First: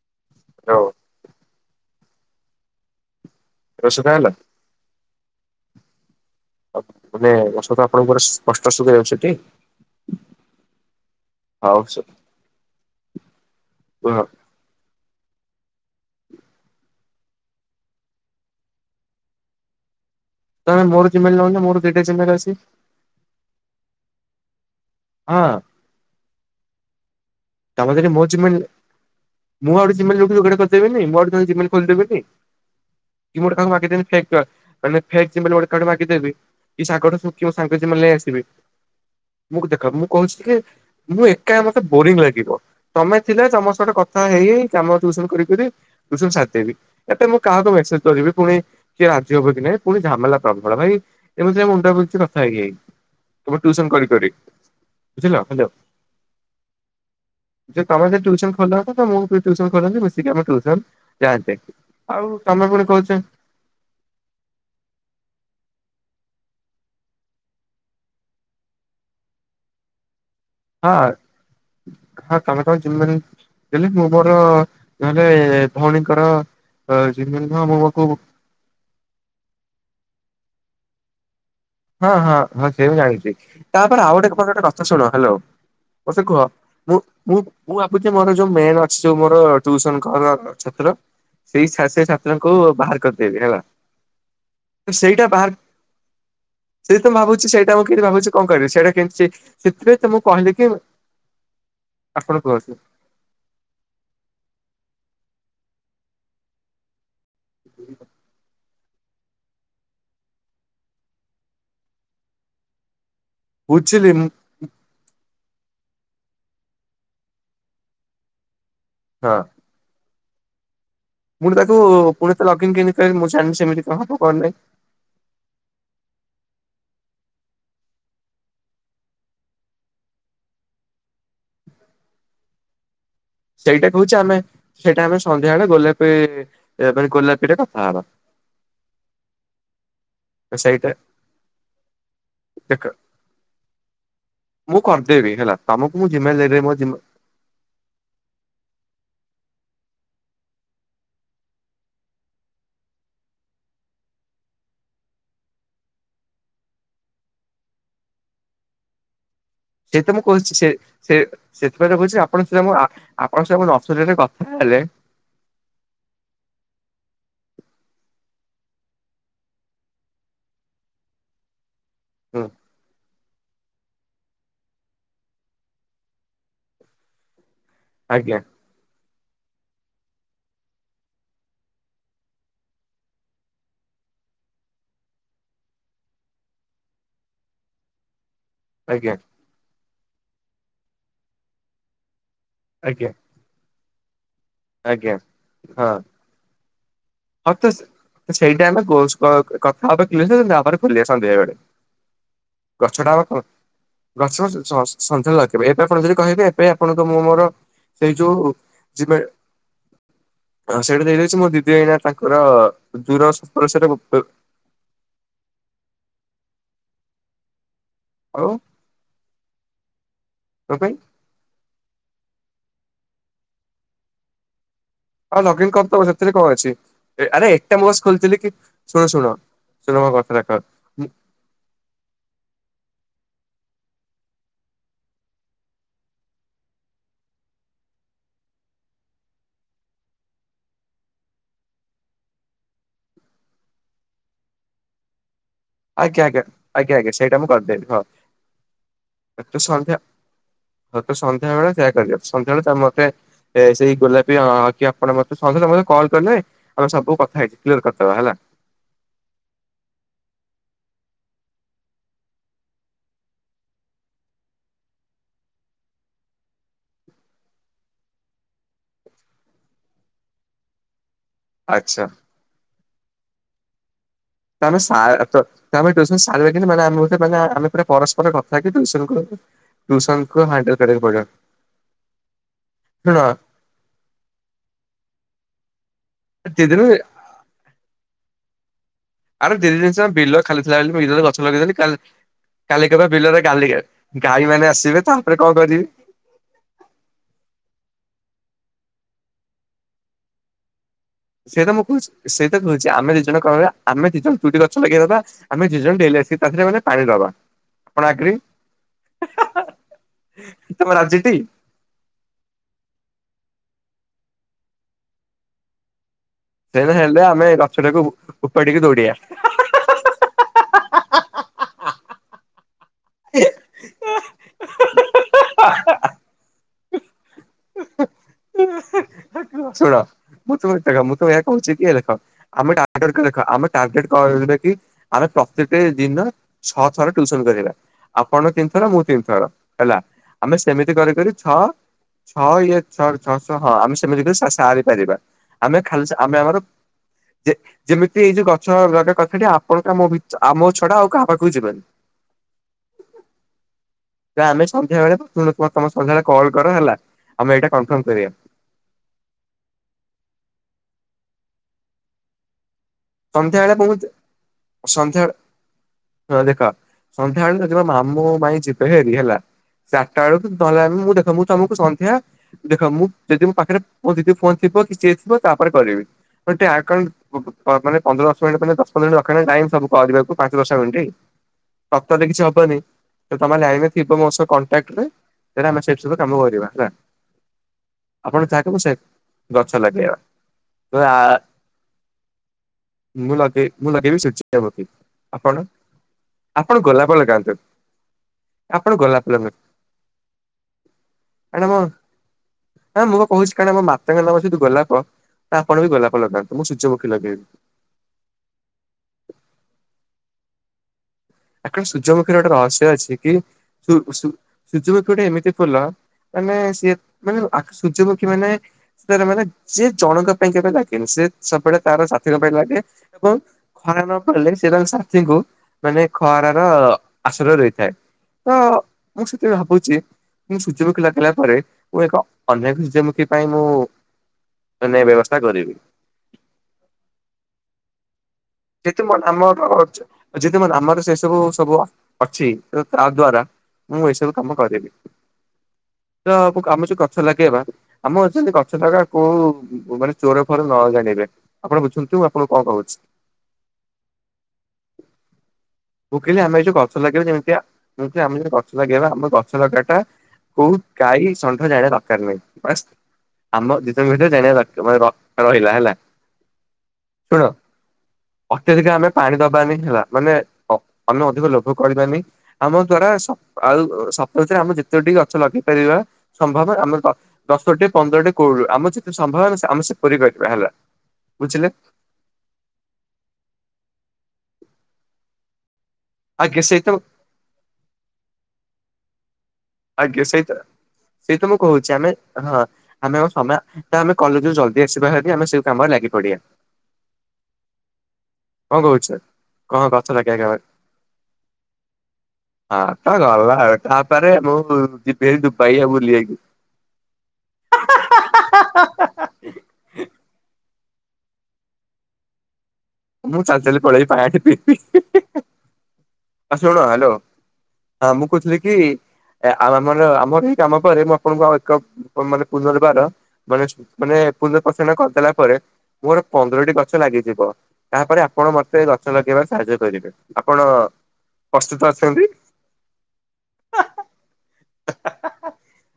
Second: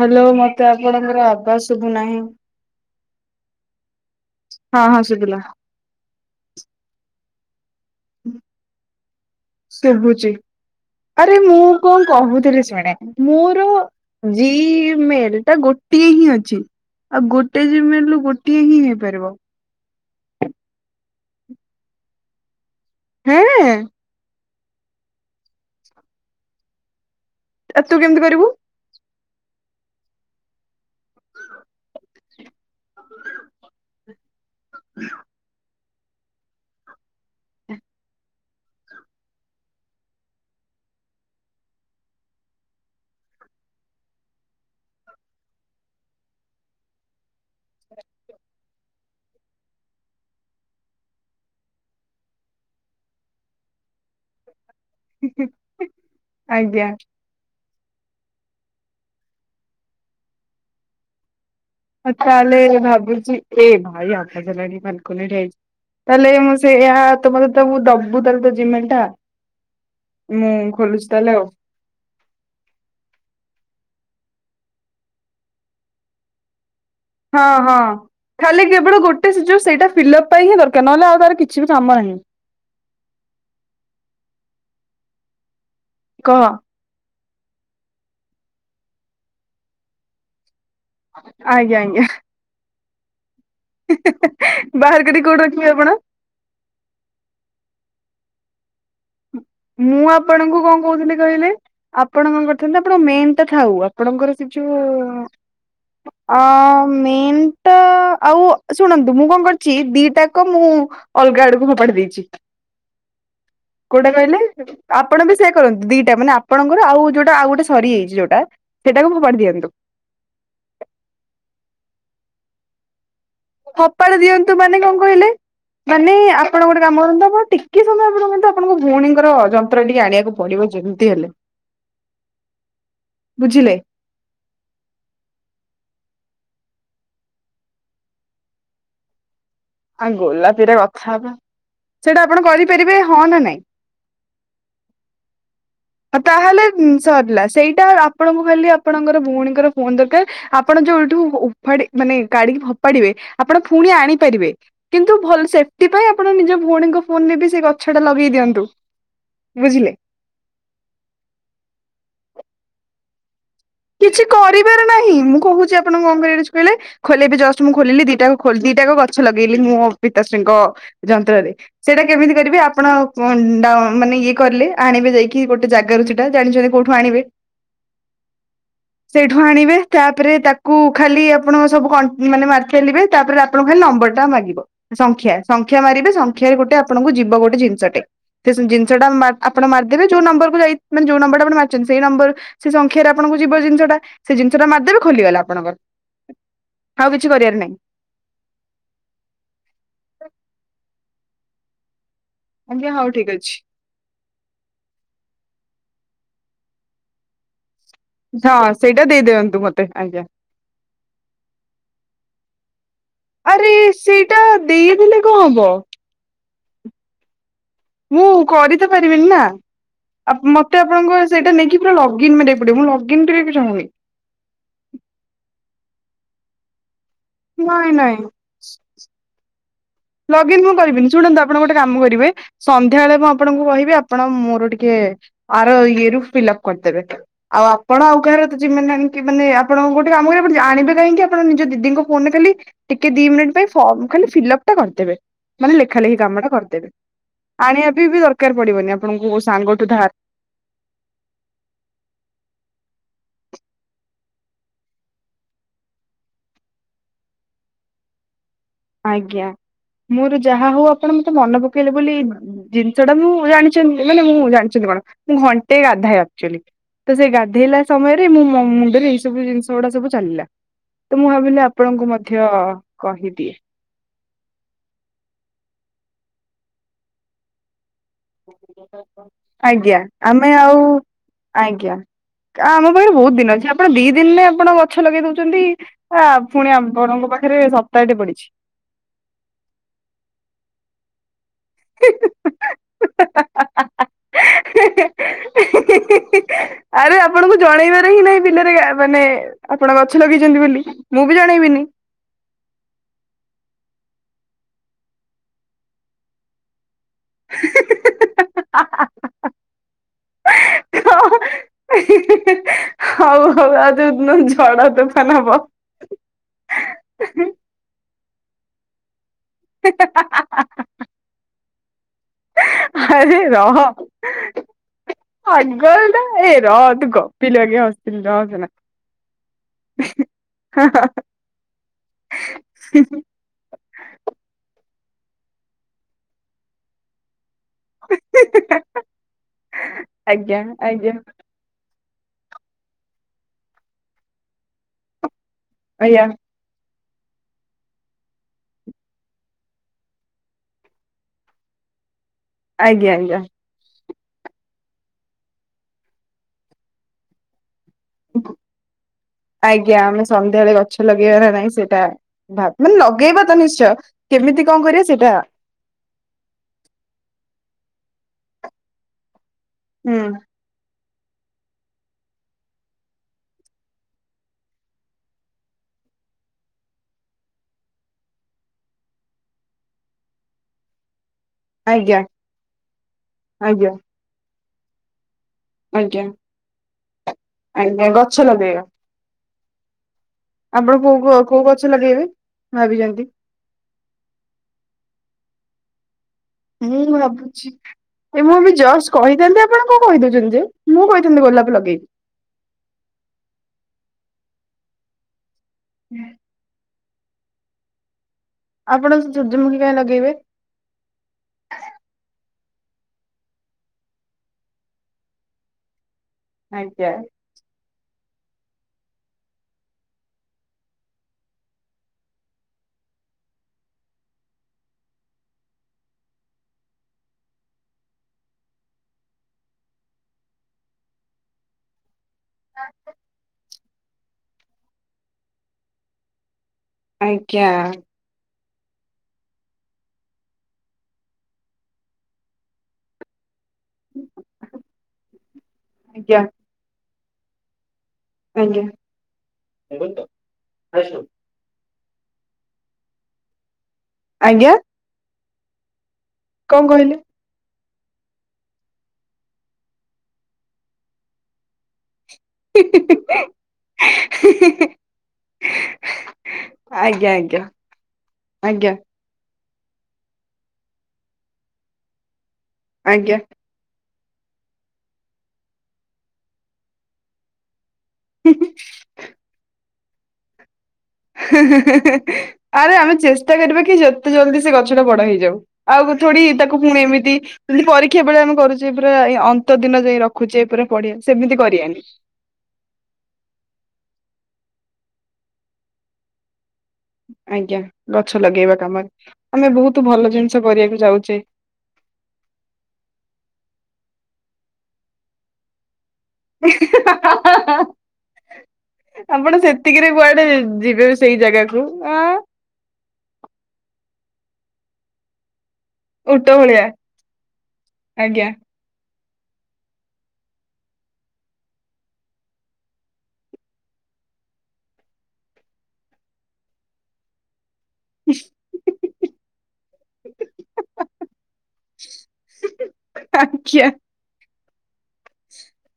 Hello ମତେ ହଉ ଆପଣଙ୍କର ଆବାଯ ଶୁଭୁନାହିଁ। ରସ ବାହାରିଲା? ହଁ ହଁ ଶୁଭିଲା। ମାନେ ବଷତ ଆପଣଙ୍କୁ ପୁରା ସ୍ପଷ୍ଟ ଶୁଭା ଯାଉଛି ଟି? ଶୁଭୁଛି ଆରେ ମୁଁ ହଉ ସୁ କଣ କହୁଥିଲି ଶୁଣେ ମୋର କୁହ। ଜି ମେଲ ଟା ଗୋଟିଏ ହିଁ ଅଛି, ଆଉ ଗୋଟେ ଜି ମେଲ ରୁ ଗୋଟିଏ ହିଁ ହେଇପାରିବ। ତମେ ମୋର ଜିମେଲ୍ ନଉନ, ମୋର ଦିଟା ଜିମେଲ ଅଛି। ହଁ ହଁ ଆଉ ତା ତୁ ମଝିରେ କେମିତି ମୋ କରିବୁ? ଜିମେଲ, ମୁଁ ଆଉ ଜିମେଲ ଯୋଗାଡ଼ କରିଦେବିନୀ, ମୁଁ ଆଉ ଗୋଟେ ଜିମେଲ ଖୋଲିଦେବନି। କି ମୁ ଗୋଟେ ମାଗିଦେବୀ କାହାକୁ ଫେକ, ମାନେ ଫେକ ଜିମେଲ ଗୋଟେ କାହାଠୁ ମାଗିଦେବ, କି ସାଗର କି ମୋ ସାଙ୍ଗ ଜିମେଲ ନେଇ ଆସିବେ, ମୁ ଦେଖ ମୁଁ କହୁଛି ମୁଁ ଏକା ମତେ ବୋରିଙ୍ଗ ଲାଗ ତମେ ଥିଲେ ତମ ସହିଟ କଥା ହେଇ କାମ ଟ୍ୟୁସୁନ କରିକିରି ସାରିଦେବୀ, ଏ ମୁଁ କାହାକୁ ମେସେଜ କରିବି ପୁଣି କିିଏ ରାଜି ହବ କି ନାଇଁ, ପୁଣି ଝାମେଲା ପ୍ରବଳ, ଭାଇ ଏମିତି ମୁଣ୍ଡା ବିନ୍ଧୁଚି କଥା ହେଇ ହୋଇ। ସବୁ ଟ୍ୟୁସନ କରି କରି। ବୁଝିଲ ହାଲୋ ଆଜ୍ଞା ଯ ତମେ ଯଦି ଟ୍ୟୁସନ ଖୋଲନ୍ତ ତ ମୁଁ ବି ଟ୍ୟୁସନ ଖୋଲନ୍ତି, ମିଶିକି ଆମେ ଟ୍ୟୁସନ ଯାଆନ୍ତେ। ଆଉ ତାହେଲେ ତମେ ପୁଣି କହୁଛ ଭାବୁଛି ଏ ଭାଇ ଆବାଜ଼ ହେଲାଣି ବାଲକୋନୀ ଠିଆ ହେଇଛି। ତାହେଲେ ମୁଁ ସେ ଏହା ତମର ଦବୁ ତାହେଲେ ତ ଜିମେଲ ଟା। ମୁଁ ହଁ ଖୋଲୁଛି ତାହେଲେ ଆଉ। ହଁ ତମେ କ ଯମିବନି। ହେଲେ ମୁଁ ମୋର ନହେଲେ ଭଉଣୀଙ୍କର ହଁ ଜିମେଲ ମୁଁ ହଁ ମୋ ଖାଲି କେବଳ ଗୋଟେ ସୁ ଯୋ ସେଇଟା ଫିଲଅପ ପାଇଁ ହିଁ ଦରକାର ନହେଲେ ଆଉ ତାର କି ହଁ ହଁ ହଁ ସେ ବି ଜାଣିଛି ତାପରେ ଆଉ ଗୋଟେ ଗୋଟେ କଥା ଶୁଣ ହ୍ୟାଲୋ ମୋ ସେ କହ କୁହ ମୁଁ ମୁଁ ମୁଁ ଭାବୁଛି ମୋର ଯୋ ମେଲ ଅଛି ଯୋ ମୋର ଟ୍ୟୁସନ ଘର ଛାତ୍ର। ସେଇ ଆଜ୍ଞା ଆଜ୍ଞା ସେ ଛାତ୍ରଙ୍କୁ ବାହାର କରିଦେବି ହେଲା। ବାହାର କରିିକି କୋଉଠି ରଖିବେ ଆପଣ? ସେଇ ତ ମୁଁ ଭାବୁଛି ସେଇଟା ମୁଁ କିି ଭାବୁଛି କଣ କରିବିଇଟା କେମିତି ସେଥିରେ ମୁଁ ତ କହିଲି ଆପଣଙ୍କୁ କି କଣ କହୁଥିଲି କହିଲେ, ଆପଣ କଣ କରିଥାନ୍ତେ ଆପ ମେନଟା ଥାଉ ଆପଣଙ୍କର ସେ ଯୋଉ ଅ ମେନ୍ ଟା ଆଉ ଶୁଣନ୍ତୁ ମୁଁ କଣ କରୁଛି ଦିଟାକ ମୁଁ ଅଲଗା ଆଡକୁ ଫପାଡି ଦେଇଛି। ବୁଝିଲି କୋଉଟେ ମୁଁ କହିଲେ? ଆପଣ ବି ସେୟଆ କରନ୍ତୁ ଦିଟା ମାନେ ଆପଣଙ୍କର ଆଉ ଯୋଉଟା ଆଉ ଗୋଟେ ସରିଯାଇଛି ଯୋଉଟା। ସେଟାକୁ ହଁ ଫୋପାଡ଼ି ଦିଅନ୍ତୁ। ପୁଣି ତାକୁ ପୁଣି ସେ ଲଗଇନ। ମୁଁ ଜାଣିନି ସେମ ଫୋପାଡ଼ି ଦିଅନ୍ତୁ ମାନେ କଣ କହିଲେ? ମାନେ ଆପଣ ଗୋଟେ କାମ କରନ୍ତୁ ଆପଣ ଟିକେ ସମୟ ଆପଣ କରନ୍ତୁ ଆପଣଙ୍କ ଭଉଣୀଙ୍କର ଯନ୍ତ୍ର ଟିକେ ଆଣିବାକୁ ପଡିବ ଯେମିତି ହେଲେ। ବୁଝିଲେ ସେଇଟା କହୁଛି ଆମେ ସେଇଟା ଆମେ ସନ୍ଧ୍ୟାବେଳେ ଗୋଲାପୀ ମାନେ ଗୋଲାପୀରେ କଥା ହବା। ଆ ଗୋଲାପୀରେ ସେଇଟା କଥା ହବା ସେଇଟା ଆପଣ ଦେଖ କରିପାରିବେ ହଁ ନା ନାଇଁ? ମୁଁ କରିଦେବି ହେଲା ତମକୁ ମୁଁ ଆଉ ଜିମେଲ ଦେଇଦେବି ତାହେଲେ ମୋ ଜିମେ ସରିଲା ସେଇଟା ଆପଣଙ୍କୁ ଖାଲି ଆପଣଙ୍କର ଭଉଣୀଙ୍କର ଫୋନ ଦରକାର। ଆପଣ ଯୋଉଠୁ ଉଫାଡ଼ି ମାନେ କାଢିକି ଫୋପାଡିବେ ଆପଣ ଫୁଣି ଆଣିପାରିବେ। କିନ୍ତୁ ଭଲ ସେଫ୍ଟି ପାଇଁ ଆପଣ ନିଜ ଭଉଣୀଙ୍କ ଫୋନରେ ବି ସେ ଗଛଟା ଲଗେଇ ଦିଅନ୍ତୁ ବୁଝି ସେ ମୁଁ କହୁଛି ସେ, ସେ ସେଥିପାଇଁ ତ କହୁଛି ଆପଣ ସିଧା ମୋ ଆପଣଙ୍କ ସିଧା ମୋ ନର୍ସରୀରେ କିଛି କଥା ହେଲେ କରିବାର ନାହିଁ, ମୁଁ କହୁଛି ଆପଣଙ୍କୁ କଁ କରିବାର ଅଛି କହିଲେ ଖୋଲେଇ ବି ଜଷ୍ଟ ମୁଁ ଖୋଲିଲି ଦିଟା ଦିଟାକ ଗଛ ଲଗେଇଲି ମୁଁ ମୋ ପିତାଶ୍ରୀଙ୍କ ଯନ୍ତ୍ରରେ। ସେଇଟା କେମିତି ହୁଁ କରିବେ ଆପଣ ଡା ମାନେ ଇଏ କଲେ ଆଣିବେ ଯାଇକି ଗୋଟେ ଜାଗାରୁ ସେଟା ଜାଣିଛନ୍ତି କୋଉଠୁ ଆଣିବେ। ଆଜ୍ଞା। ସେଇଠୁ ଆଣିବେ ତାପରେ ତାକୁ ଖାଲି ଆପଣ ସବୁ କ ମାନେ ମାରିଚାଲିବେ ତାପରେ ଆପଣଙ୍କୁ ଖାଲି ନମ୍ବରଟା ମାଗିବ ସଂଖ୍ୟା, ସଂଖ୍ୟା ମାରିବେ ସଂଖ୍ୟାରେ ଗୋଟେ ଆପଣଙ୍କୁ ଯିବ ଗୋଟେ ଜିନିଷଟେ। ସେ ଜିନିଷଟା ଆଜ୍ଞା ଆପଣ ମାରିଦେବେ ଯୋଉ ନମ୍ବରକୁ ଯାଇ ମାନେ ଯଉ ନମ୍ୱରଟା ଆପଣ ମାରିଛନ୍ତି ସେଇ ନମ୍ବର ସେ ସଂଖ୍ୟାରା ଆଜ୍ଞା ଆପଣଙ୍କୁ ଯିବ ଜିନିଷଟା ସେ ଜିନିଷଟା ମାରିଦେବେ ଆଜ୍ଞା ଖୋଲିଗଲା ଆପଣଙ୍କର। ଆଉ କିଛି କରିବାର ହଉ ତ ନାହିଁ ସେଇଟା ଆମେ ଗୋସ୍ କଥା ହେବା [unintelligible] ଖୋଲିିବା ସନ୍ଧ୍ୟା ବେଳେ। ଆଜ୍ଞା ହଉ ଗଛଟା ହବ ଠିକ କଁ ଅଛି ଗଛ ସନ୍ଧ୍ୟାରେ ଲଗେଇବେ ଏବେ ଆପଣ ଯଦି କହିବେ ଏବେ ଆପଣଙ୍କୁ ମୁଁ ମୋର ସେଇ ଯୋଉ, ହଁ ସେଇଟା ଜି ମେ ଦେଇଦିଅନ୍ତୁ ମତେ ଆଜ୍ଞା ସେଇଟା ଦେଇଦେଇଛି ମୋ ଦିଦି ଏଇନା ଆରେ [unintelligible] ସେଇଟା ଦେଇଦେଲେ କଣ ହବ? ମୁଁ ଆଉ କରି ତ ପାରିବିନି ନା କଣ ମତେ ପାଇଁ ଆପଣଙ୍କ ସେଇଟା ନେଇକି ପୁରା ଲଗଇନ ମାରିବାକୁ ପଡିବ, ମୁଁ ଲଗଇନ କରିବାକୁ ଚାହୁଁନି। ହଁ ଲଗ୍ଇନ କରିଦେବ ସେଥିରେ କଣ ଅଛି, ଆରେ ଏଟା ମୁଁ ନାଇଁ ବସ୍ ନାଇଁ ଖୋଲିଥିଲି କି ଶୁଣ ଶୁଣ ଶୁଣ ମୋ କଥାଟା କର ଲଗଇନ୍ ମୁଁ କରିବିନି ଶୁଣନ୍ତୁ ଆ ଆପଣ ଗୋଟେ କାମ କରିବେ ସନ୍ଧ୍ୟାବେଳେ ମୁଁ ଆପଣଙ୍କୁ କହିବି ଆପଣ ମୋର ଟିକେ ଆର ଇଏରୁ ଫିଲ୍ଅପ କରିଦେବେ। ଆଉ ଆପଣ ଆଉ କାହାର ଜିମେଲ ଆଣିକି ମାନେ ଆପଣ ଗୋଟେ କାମ କରିବା ଆଣିବେ କାହିଁକି ଆପଣ ନିଜ ଦିଦିଙ୍କ ଫୋନରେ ଖାଲି ଟିକେ ଦି ମିନିଟ୍ ପାଇଁ ଫର୍ମ ଖାଲି ଫିଲ୍ଅପ୍ ଟା କରିଦେବେ। ମାନେ ଲେଖା ଲେଖି ଆଜ୍ଞା ଆଜ୍ଞା କାମଟା କରିଦେବେ, ଆଜ୍ଞା ଆଜ୍ଞା ସେଇଟା ମୁଁ କରିଦେବି ଆଣିବା ହଁ। ପବି ଦରକାର ପଡିବନି ଆପଣଙ୍କୁ ସାଙ୍ଗଠୁ ଧାର। ହଉ ତ ସନ୍ଧ୍ୟାବେଳେ ସେଇୟା କରିବା ସନ୍ଧ୍ୟାବେଳେ ତମେ ମତେ ଏ ସେଇ ଗୋଲାପୀ ହଁ କି ଆପଣ ମୋତେ ସନ୍ଧ୍ୟା ସମୟରେ କଲ୍ କଲେ ଆମେ ସବୁ କଥା ହେଇଛି କ୍ଲିୟର କରିଦବା ହେଲା। ଆଜ୍ଞା ମୋର ଯାହା ହଉ ଆପଣ ମତେ ମନେ ପକେଇଲେ ବୋଲି ଜିନିଷଟା ମୁଁ ଜାଣିଛନ୍ତି ମାନେ ମୁଁ ଜାଣିଛନ୍ତି କଣ ମୁଁ ଘଣ୍ଟେ ଗାଧାଏ ଆକ୍ଚୁଆଲି। ତ ସେଇ ଗାଧେଇଲା ସମୟରେ ମୁଁ ମୋ ମୁଣ୍ଡରେ ଏଇ ସବୁ ଜିନିଷଗୁଡା ସବୁ ଚାଲିଲା। ତ ମୁଁ ଭାବିଲି ଆଚ୍ଛା ଆପଣଙ୍କୁ ମଧ୍ୟ କହିଦିଏ। ତ ଆମେ ସା ଆମେ ଟିଉସନ୍ ସାର [unintelligible] ମାନେ ଆମେ ପୁରା ପରସ୍ ଗୋଟେ କଥା କି ଟୁଇସନ କରନ୍ତୁ, ଆଜ୍ଞା ଟୁସନ୍ ଆମେ କୁ ହାଇଡ୍ରାଲ କରିବାକୁ ପଡିବ। ଆ ଆମ ପାଖରେ ଶୁଣ ବହୁତ ଦିନ ଅଛି ଆପଣ ଦି ଦିନରେ ଆପଣ ଗଛ ଲଗେଇ ଦଉଛନ୍ତି, ଆ ଦି ପୁଣି ଦିନ ଆପଣଙ୍କ ପାଖରେ ସପ୍ତାହଟେ ପଡିଛି। ଆରେ ଦି ଦିନ ସିନା ବିଲ ଖାଲିଥିଲା ବୋଲି ବିଲରେ ଗଛ ଲଗେଇଦେଲି। କାଲି କହିବା ବିଲରେ ଗାଲି ଗାଈମାନେ ଆସିବେ ତାପରେ କଣ କରିବି। [unintelligible] ଆରେ ଆପଣଙ୍କୁ ଜଣେଇବାରେ ହିଁ ନାହିଁ ବିଲରେ ମାନେ ଆପଣ ଗଛ ଲଗେଇଛନ୍ତି ବୋଲି। ମୁଁ ବି ସେଇଟା ମୁଁ ଜଣେଇବିନି। କହୁଛି ସେଇଟା କହୁଛି ଆମେ ଦି ଜଣଙ୍କ କଣ କରିବା ଆମେ ଦି ଜଣ ଦୁଇଟି ଗଛ ଲଗେଇଦବା। ଆମେ ଦି ଜଣ ଡେଲି ଆସି ତାଥିରେ ମାନେ ପାଣି ଦବା। ଆପଣ ଆକ୍ରି, ତମେ ରାଜିଟି? [unintelligible] ହଉ ହଉ ଆଉ ଯୋଉଦିନ ଝଡ ତୋଫାନ ହବ ସେମତି ହେଲେ ଆମେ ଗଛଟାକୁ ଉପାଡିିକି ଦୌଡିଆ। [unintelligible] ଆରେ ରହ। ଆଗ ନା ଏଇ ର ତୁ ଗପିଲୁ ଆଗେ ହସିଲୁ ହସ ନା। ଶୁଣ ମୁଁ ତମ ଦେଖ ମୁଁ ତମକୁ ଏଇଆ କହୁଛି କି ଦେଖ ଆମେ [unintelligible] ଆମେ ଟାର୍ଗେଟ କଲେ କି ଆମେ ପ୍ରତି ଟି ଦିନ ଛଅ ଥର ଟ୍ୟୁସନ କରିବା। ଆପଣ ତିନିଥର ମୁଁ ତିନିଥର ହେଲା। ଆମେ ଆଜ୍ଞା ସେମିତି କରି ଆଜ୍ଞା କରି ଛଅ ଛଅ ଇଏ ଛଅ ଛଅଶହ ହଁ ଆମେ ସେମିତି ସା ସାରିପାରିବା। ଆମେ ଖାଲି ସେ ଆଜ୍ଞା ଆମେ ଆମର ଯେ ଯେମିତି ଏଇ ଯୋଉ ଗଛ ଲଗା କଥା ଟା ଆପଣ ଙ୍କ ଆଉ ମୋ ଭି ଆମ ଛଡା ଆଉ କାହା ପାଖକୁ ଯିବନି। ଆଜ୍ଞା ଆଜ୍ଞା। ଏଟା ଆମେ ସନ୍ଧ୍ୟାବେଳେ ତମେ ସନ୍ଧ୍ୟାବେଳେ କଲ୍ କର ହେଲା ଆମେ ଏଇଟା କନଫର୍ମ କରିବା। ଆଜ୍ଞା। ଆମେ ସନ୍ଧ୍ୟାବେଳେ ଗଛ ଲଗେଇବ ନା ନାହିଁ ସେଇଟା ଭାବ୍ ମାନେ ଲ ଲଗେଇବା ତ ସନ୍ଧ୍ୟାବେଳେ ମୁଁ ନିଶ୍ଚୟ କେମିତି କଣ କରିବା ସନ୍ଧ୍ୟା ସେଇଟା ହଁ ଦେଖ ସନ୍ଧ୍ୟା ବେଳ ଯିବା ମାମୁଁ ମାଇଁ ଯିବେ ହେରି ହେଲା ଚାରଟା ହୁଁ ବେଳକୁ [unintelligible] ମୁଁ ଦେଖ ମୁଁ ତମକୁ ସନ୍ଧ୍ୟା ଦେଖ ମୁଁ ଯଦି ମୋ ପାଖରେ ମୋ ଦିଦି ଫୋନ୍ ଥିବ କି ସେ ଥିବ ତାପରେ କରିବି। [unintelligible] ମାନେ ପନ୍ଦର ଦଶ ମିନିଟ୍ ମାନେ ଦଶ ପନ୍ଦର ମିନିଟ୍ ପାଖାପାଖି ଟାଇମ୍ ସବୁ କରିବାକୁ ପାଞ୍ଚ ଦଶ ମିନିଟ୍। ଆଜ୍ଞା ନକଲେ କିଛି ହବନି। ତ ତମେ ଲାଇନ୍ ରେ ଆଜ୍ଞା ଥିବ ମୋ ସହ କଣ୍ଟାକ୍ଟରେ ସେଇଟା ଆମେ [unintelligible] ସବୁ ଆଜ୍ଞା କାମ କରିବା ହେଲା। ଆଜ୍ଞା ଗଛ ଆପଣ [unintelligible] ମୁଁ ଲଗେଇବା ସେ ଗଛ ଲଗେଇବା। ଆପଣ ତ କୋଉ କୂଅ କୋଉ ଗଛ ଲଗେଇବେ? ଭାବିଛନ୍ତି? ମୁଁ ଲଗେଇ ମୁଁ ଲଗେଇ ବି [unintelligible] ଆପଣ? ଆପଣ ମୁଁ ଗୋଲାପ ଲଗାନ୍ତୁ ଭାବୁଚି ଏ ମୁଁ ବି ଆପଣ ଜଷ୍ଟ ଗୋଲାପ ଲଗାନ୍ତୁ କହିଥାନ୍ତି ଆପଣ କଣ କହିଦଉଛନ୍ତି ଯେ। ମୁଁ କହିଥାନ୍ତି କାରଣ ଗୋଲାପ ମୋ ଲଗେଇବି। ହଁ ମୁଁ ପା କହୁଚି କାରଣ ମୋ ମାତାଙ୍କ ନାମ ଯେତେତୁ ଗୋଲାପ, ଆପଣ ବି ଗୋଲାପ ଲଗାନ୍ତୁ। ମୁଁ ସୂର୍ଯ୍ୟମୁଖୀ ଲଗେଇବି। ଆପଣ ସୂର୍ଯ୍ୟମୁଖୀ କାଇଁ ଲଗେଇବେ? [unintelligible] ସୂର୍ଯ୍ୟମୁଖୀ ର ଗୋଟେ ରହସ୍ୟ ଅଛି କି ସୂ ସୂ ସୂର୍ଯ୍ୟମୁଖୀ ଗୋଟେ ଏମିତି ଫୁଲ ମାନେ ସିଏ ଆଜ୍ଞା ମାନେ ଆକ୍ ସୂର୍ଯ୍ୟମୁଖୀ ମାନେ ସେରା ମାନେ ଯିଏ ଜଣଙ୍କ ପାଇଁ କେବେ ଲାଗେନି, ସେ ସବୁବେଳେ ତାର ସାଥିଙ୍କ ପାଇଁ ଲାଗେ। ଏବଂ ଖରା ନ ପଡିଲେ ସେ ତାଙ୍କ ସାଥିଙ୍କୁ ମାନେ ଖରା ର ଆଶ୍ରୟ ଦେଇଥାଏ। ତ ମୁଁ ସେଥିପାଇଁ ଭାବୁଚି ମୁଁ ସୂର୍ଯ୍ୟମୁଖୀ ଲଗେଇଲା ପରେ ମୁଁ ଏକ ଅନ୍ୟ ଏକ ସୂର୍ଯ୍ୟମୁଖୀ ପାଇଁ ମୁଁ ମାନେ ବ୍ୟବସ୍ଥା କରିବି। ଆଜ୍ଞା। ଯେତେ ମ ଆମର ଯେତେ ମ ଆମର ସେ ସବୁ ସବୁ ଅଛି ତା ଦ୍ଵାରା ମୁଁ ଏସବୁ କାମ କରିବି। ଆଜ୍ଞା ତ [unintelligible] ଗଛ ଲଗେଇବା ଆମ ଅଛନ୍ତି ଗଛ ଆଜ୍ଞା ଲଗା କୁ କୋଉ ମାନେ ଚୋର ଫୋର ନ ଜାଣିବେ। ଆପଣ ବୁଝନ୍ତୁ ଆପଣଙ୍କୁ କଣ କହୁଚି। ଆଜ୍ଞା। ମୁଁ କହିଲି ଆମେ ଏଉ କଣ ଗଛ କହିଲେ? ଲାଗେଇବା ଯେମିତିଆ ମୁଁ କହିଲି ଆମେ ଯଉ ଗଛ ଲଗେଇବା ଆମ ଗଛ ଲଗା ଟା କୋଉ ଗାଈ ଷଣ୍ଢ ଜାଣିବା ଦରକାର ନାହିଁ। ବାସ୍ ଆମ ଦି ଭିତରେ ଜାଣିବା ଦର ମାନେ ର ରହିଲା ହେଲା। ଆଜ୍ଞା ଶୁଣ ଆଜ୍ଞା। ଅତ୍ୟଧିକ ଆଜ୍ଞା ଆମେ ପାଣି ଦବାନି ହେଲା। ମାନେ ଅଧିକ ଲୋଭ କରିବାନି। ଆମ ଦ୍ଵାରା ଆଜ୍ଞା। [unintelligible] ଯେତେ ଟି ଗଛ ଲଗେଇ ପାରିବା ସମ୍ଭବ ଆମ ଦଶଟି ପନ୍ଦରଟି କୋ ଆମର ଯେତେ ସମ୍ଭବ ଆମେ ସେପରି କରିବା ହେଲା। ବୁଝିଲେ। ଆରେ ଆମେ ଚେଷ୍ଟା କରିବା କି ଯେତେ ଜଲଦି ସେ ଗଛ ଟା ବଡ ହେଇଯାଉ। ଆଉ ଥୋଡି ଆଜ୍ଞା ସେଇ ତାକୁ ତ ପୁଣି ଏମିତି ଯେମତି ପରୀକ୍ଷା ବେଳେ ଆମେ କରୁଚେ ପୁରା ଅ ଶୀତ ଦିନ ଯାଏ ଆଜ୍ଞା ସେଇ ତ ରଖୁଚେ ପୁରା ପଡିଆ ସେଇ ତ ମୁଁ ସେମିତି କହୁଛି କରିବାନି। ଆମେ ହଁ ଆମେ ଆଉ ସମା ଆମେ କଲେଜ୍ ରୁ ଜଲଦି ଆସିବା ହେରି ଆମେ ସେଇ କାମରେ ଲାଗି ପଡିବା। ଆଜ୍ଞା ଗଛ ଲଗେଇବା କଣ କହୁଛ? କାମରେ। ଆମେ କଣ ବହୁତ ଗଛ ଭଲ ଲଗେଇବା କାମରେ ଜିନିଷ କରିବାକୁ ଯାଉଚେ। ହଁ ଅ ଭଲ ଆଉ। ତାପରେ ମୁଁ ଯିବି ଭାରି ଦୁବାଇ ଆଉ ବୁଲିବାକୁ। [unintelligible] ଆପଣ ସେତିକିରେ କୁଆଡେ ଯିବେ ସେଇ ଜାଗାକୁ ଆ ମୁଁ ଚାଲି ଚାଲି ପଳେଇବି ପାରା ପିବି ଓଟ ହଁ ଶୁଣ ଭଳିଆ ହ୍ୟାଲୋ ହଁ ମୁଁ ଆଜ୍ଞା। କହୁଥିଲି କି ଆଉଆମର ଆମର ଇଏ କାମ କରେ ମୁଁ ଆପଣଙ୍କୁ ଆଉ ଏକ ମାନେ ପୁନର୍ବାର ମାନେ ମାନେ ପୂଜ ପ୍ରଚନ୍ନ କରିଦେଲା ପରେ ମୋର ପନ୍ଦରଟି ଗଛ ଲାଗିଯିବ। ତାପରେ ଆପଣ ମତେ ଗଛ ଲଗେଇବାରେ ସାହାଯ୍ୟ କରିବେ, ଆପଣ ଅସୁତ ଆସନ୍ତି। ଆଜ୍ଞା।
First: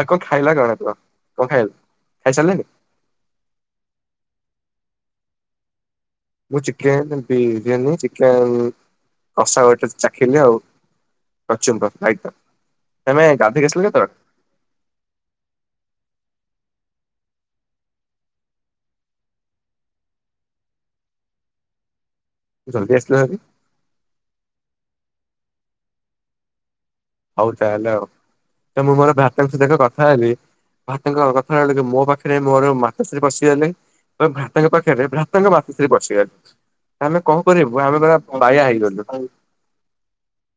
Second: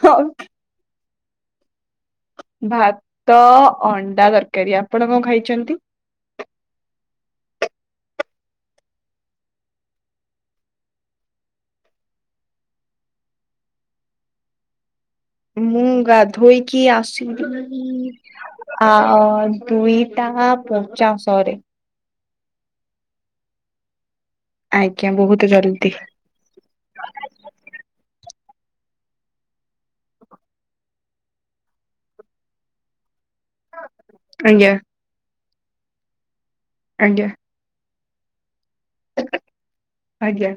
ଆଉ କଣ ଖାଇଲା ଜଣାଯିବ କଣ ଖାଇବୁ? ଭାତ ଅଣ୍ଡା ତରକାରୀ ଆପଣ କଣ ଖାଇଛନ୍ତି? ମୁଁ ଚିକେନ ବିରିୟାନୀ ଚିକେନ କଷା ଗୋଟେ ଚାଖିଲି ଆଉ। କଚୁମ୍ବର୍ ରାଇତା ଆମେ ଗାଧେଇକି ଆସିଲୁ ତ ମୁଁ ଗାଧୋଇକି ଆସିଲି। ଆ ଦୁଇଟା ପଞ୍ଚାଶରେ ଜଲଦି ଆସିଲହାରି ଆଜ୍ଞା ବହୁତ୍ ଜଲଦି। ହଉ ତାହେଲେ ଆଉ ତ ମୁଁ ମୋର ଭାତ୍ରା ଙ୍କ ସହିତ କଥା ହେଲି ଭାତ୍ରାଙ୍କ କଥା ହେଲି ଜେ ମୋ ପାଖରେ ମୋର ମା ବସିବସିଗଲେ ଭ୍ରାତଙ୍କ ଆଜ୍ଞା ପାଖରେ ଭ୍ରାତଙ୍କ ବାତିଶରେ ବସିଗଲେ ଆମେ ଆଜ୍ଞା କଣ ଆ ପରେ ବାରଦରା ବାୟା ହେଇଗଲୁ ଆଜ୍ଞା।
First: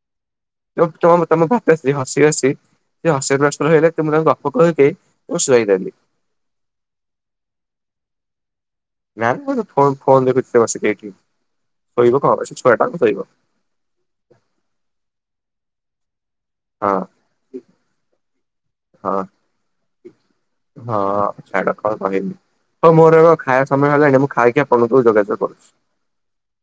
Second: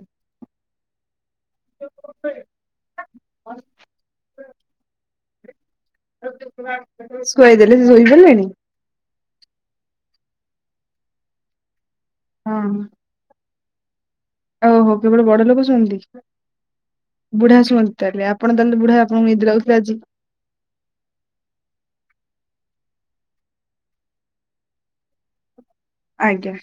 [unintelligible] ତମ ବାପାଶ୍ରୀ ହସି ହସି ସେ ଅସି ବୟସର ହେଲେ ତୁମର ଗପ କହିକି ମୁଁ ଶୁଆଇଦେଲି। ଶୁଆଇଦେଲେ ଶୋଇପଢିଲେଣି? ନାଇଁ ନା ମୁଁ ଫୋନ ଫୋନ୍ ରେ ବସିକ ଏଇଠି ଶୋଇବ କଣ ପାଇଁ ଛୁଆଟା ଶୋଇବ ଓ ହୋ କେବଳ ବଡ ଲୋକ ଶୁଅନ୍ତି? ହଁ ବୁଢା ଶୁଅନ୍ତି ତାହେଲେ ଆପଣ ତାହେଲେ ବୁଢା ହଁ ଆପଣଙ୍କୁ ନିଦ ଲାଗୁଥିବ ଆଜି। ହଁ ଛାଡ କଣ କହିବି? ହଁ ମୋର ଖାଇବା ସମୟ ହେଲାଣି ମୁଁ ଖାଇକି ଆପଣଙ୍କୁ ଯୋଗାଯୋଗ କରୁଛି। ଆଜ୍ଞା।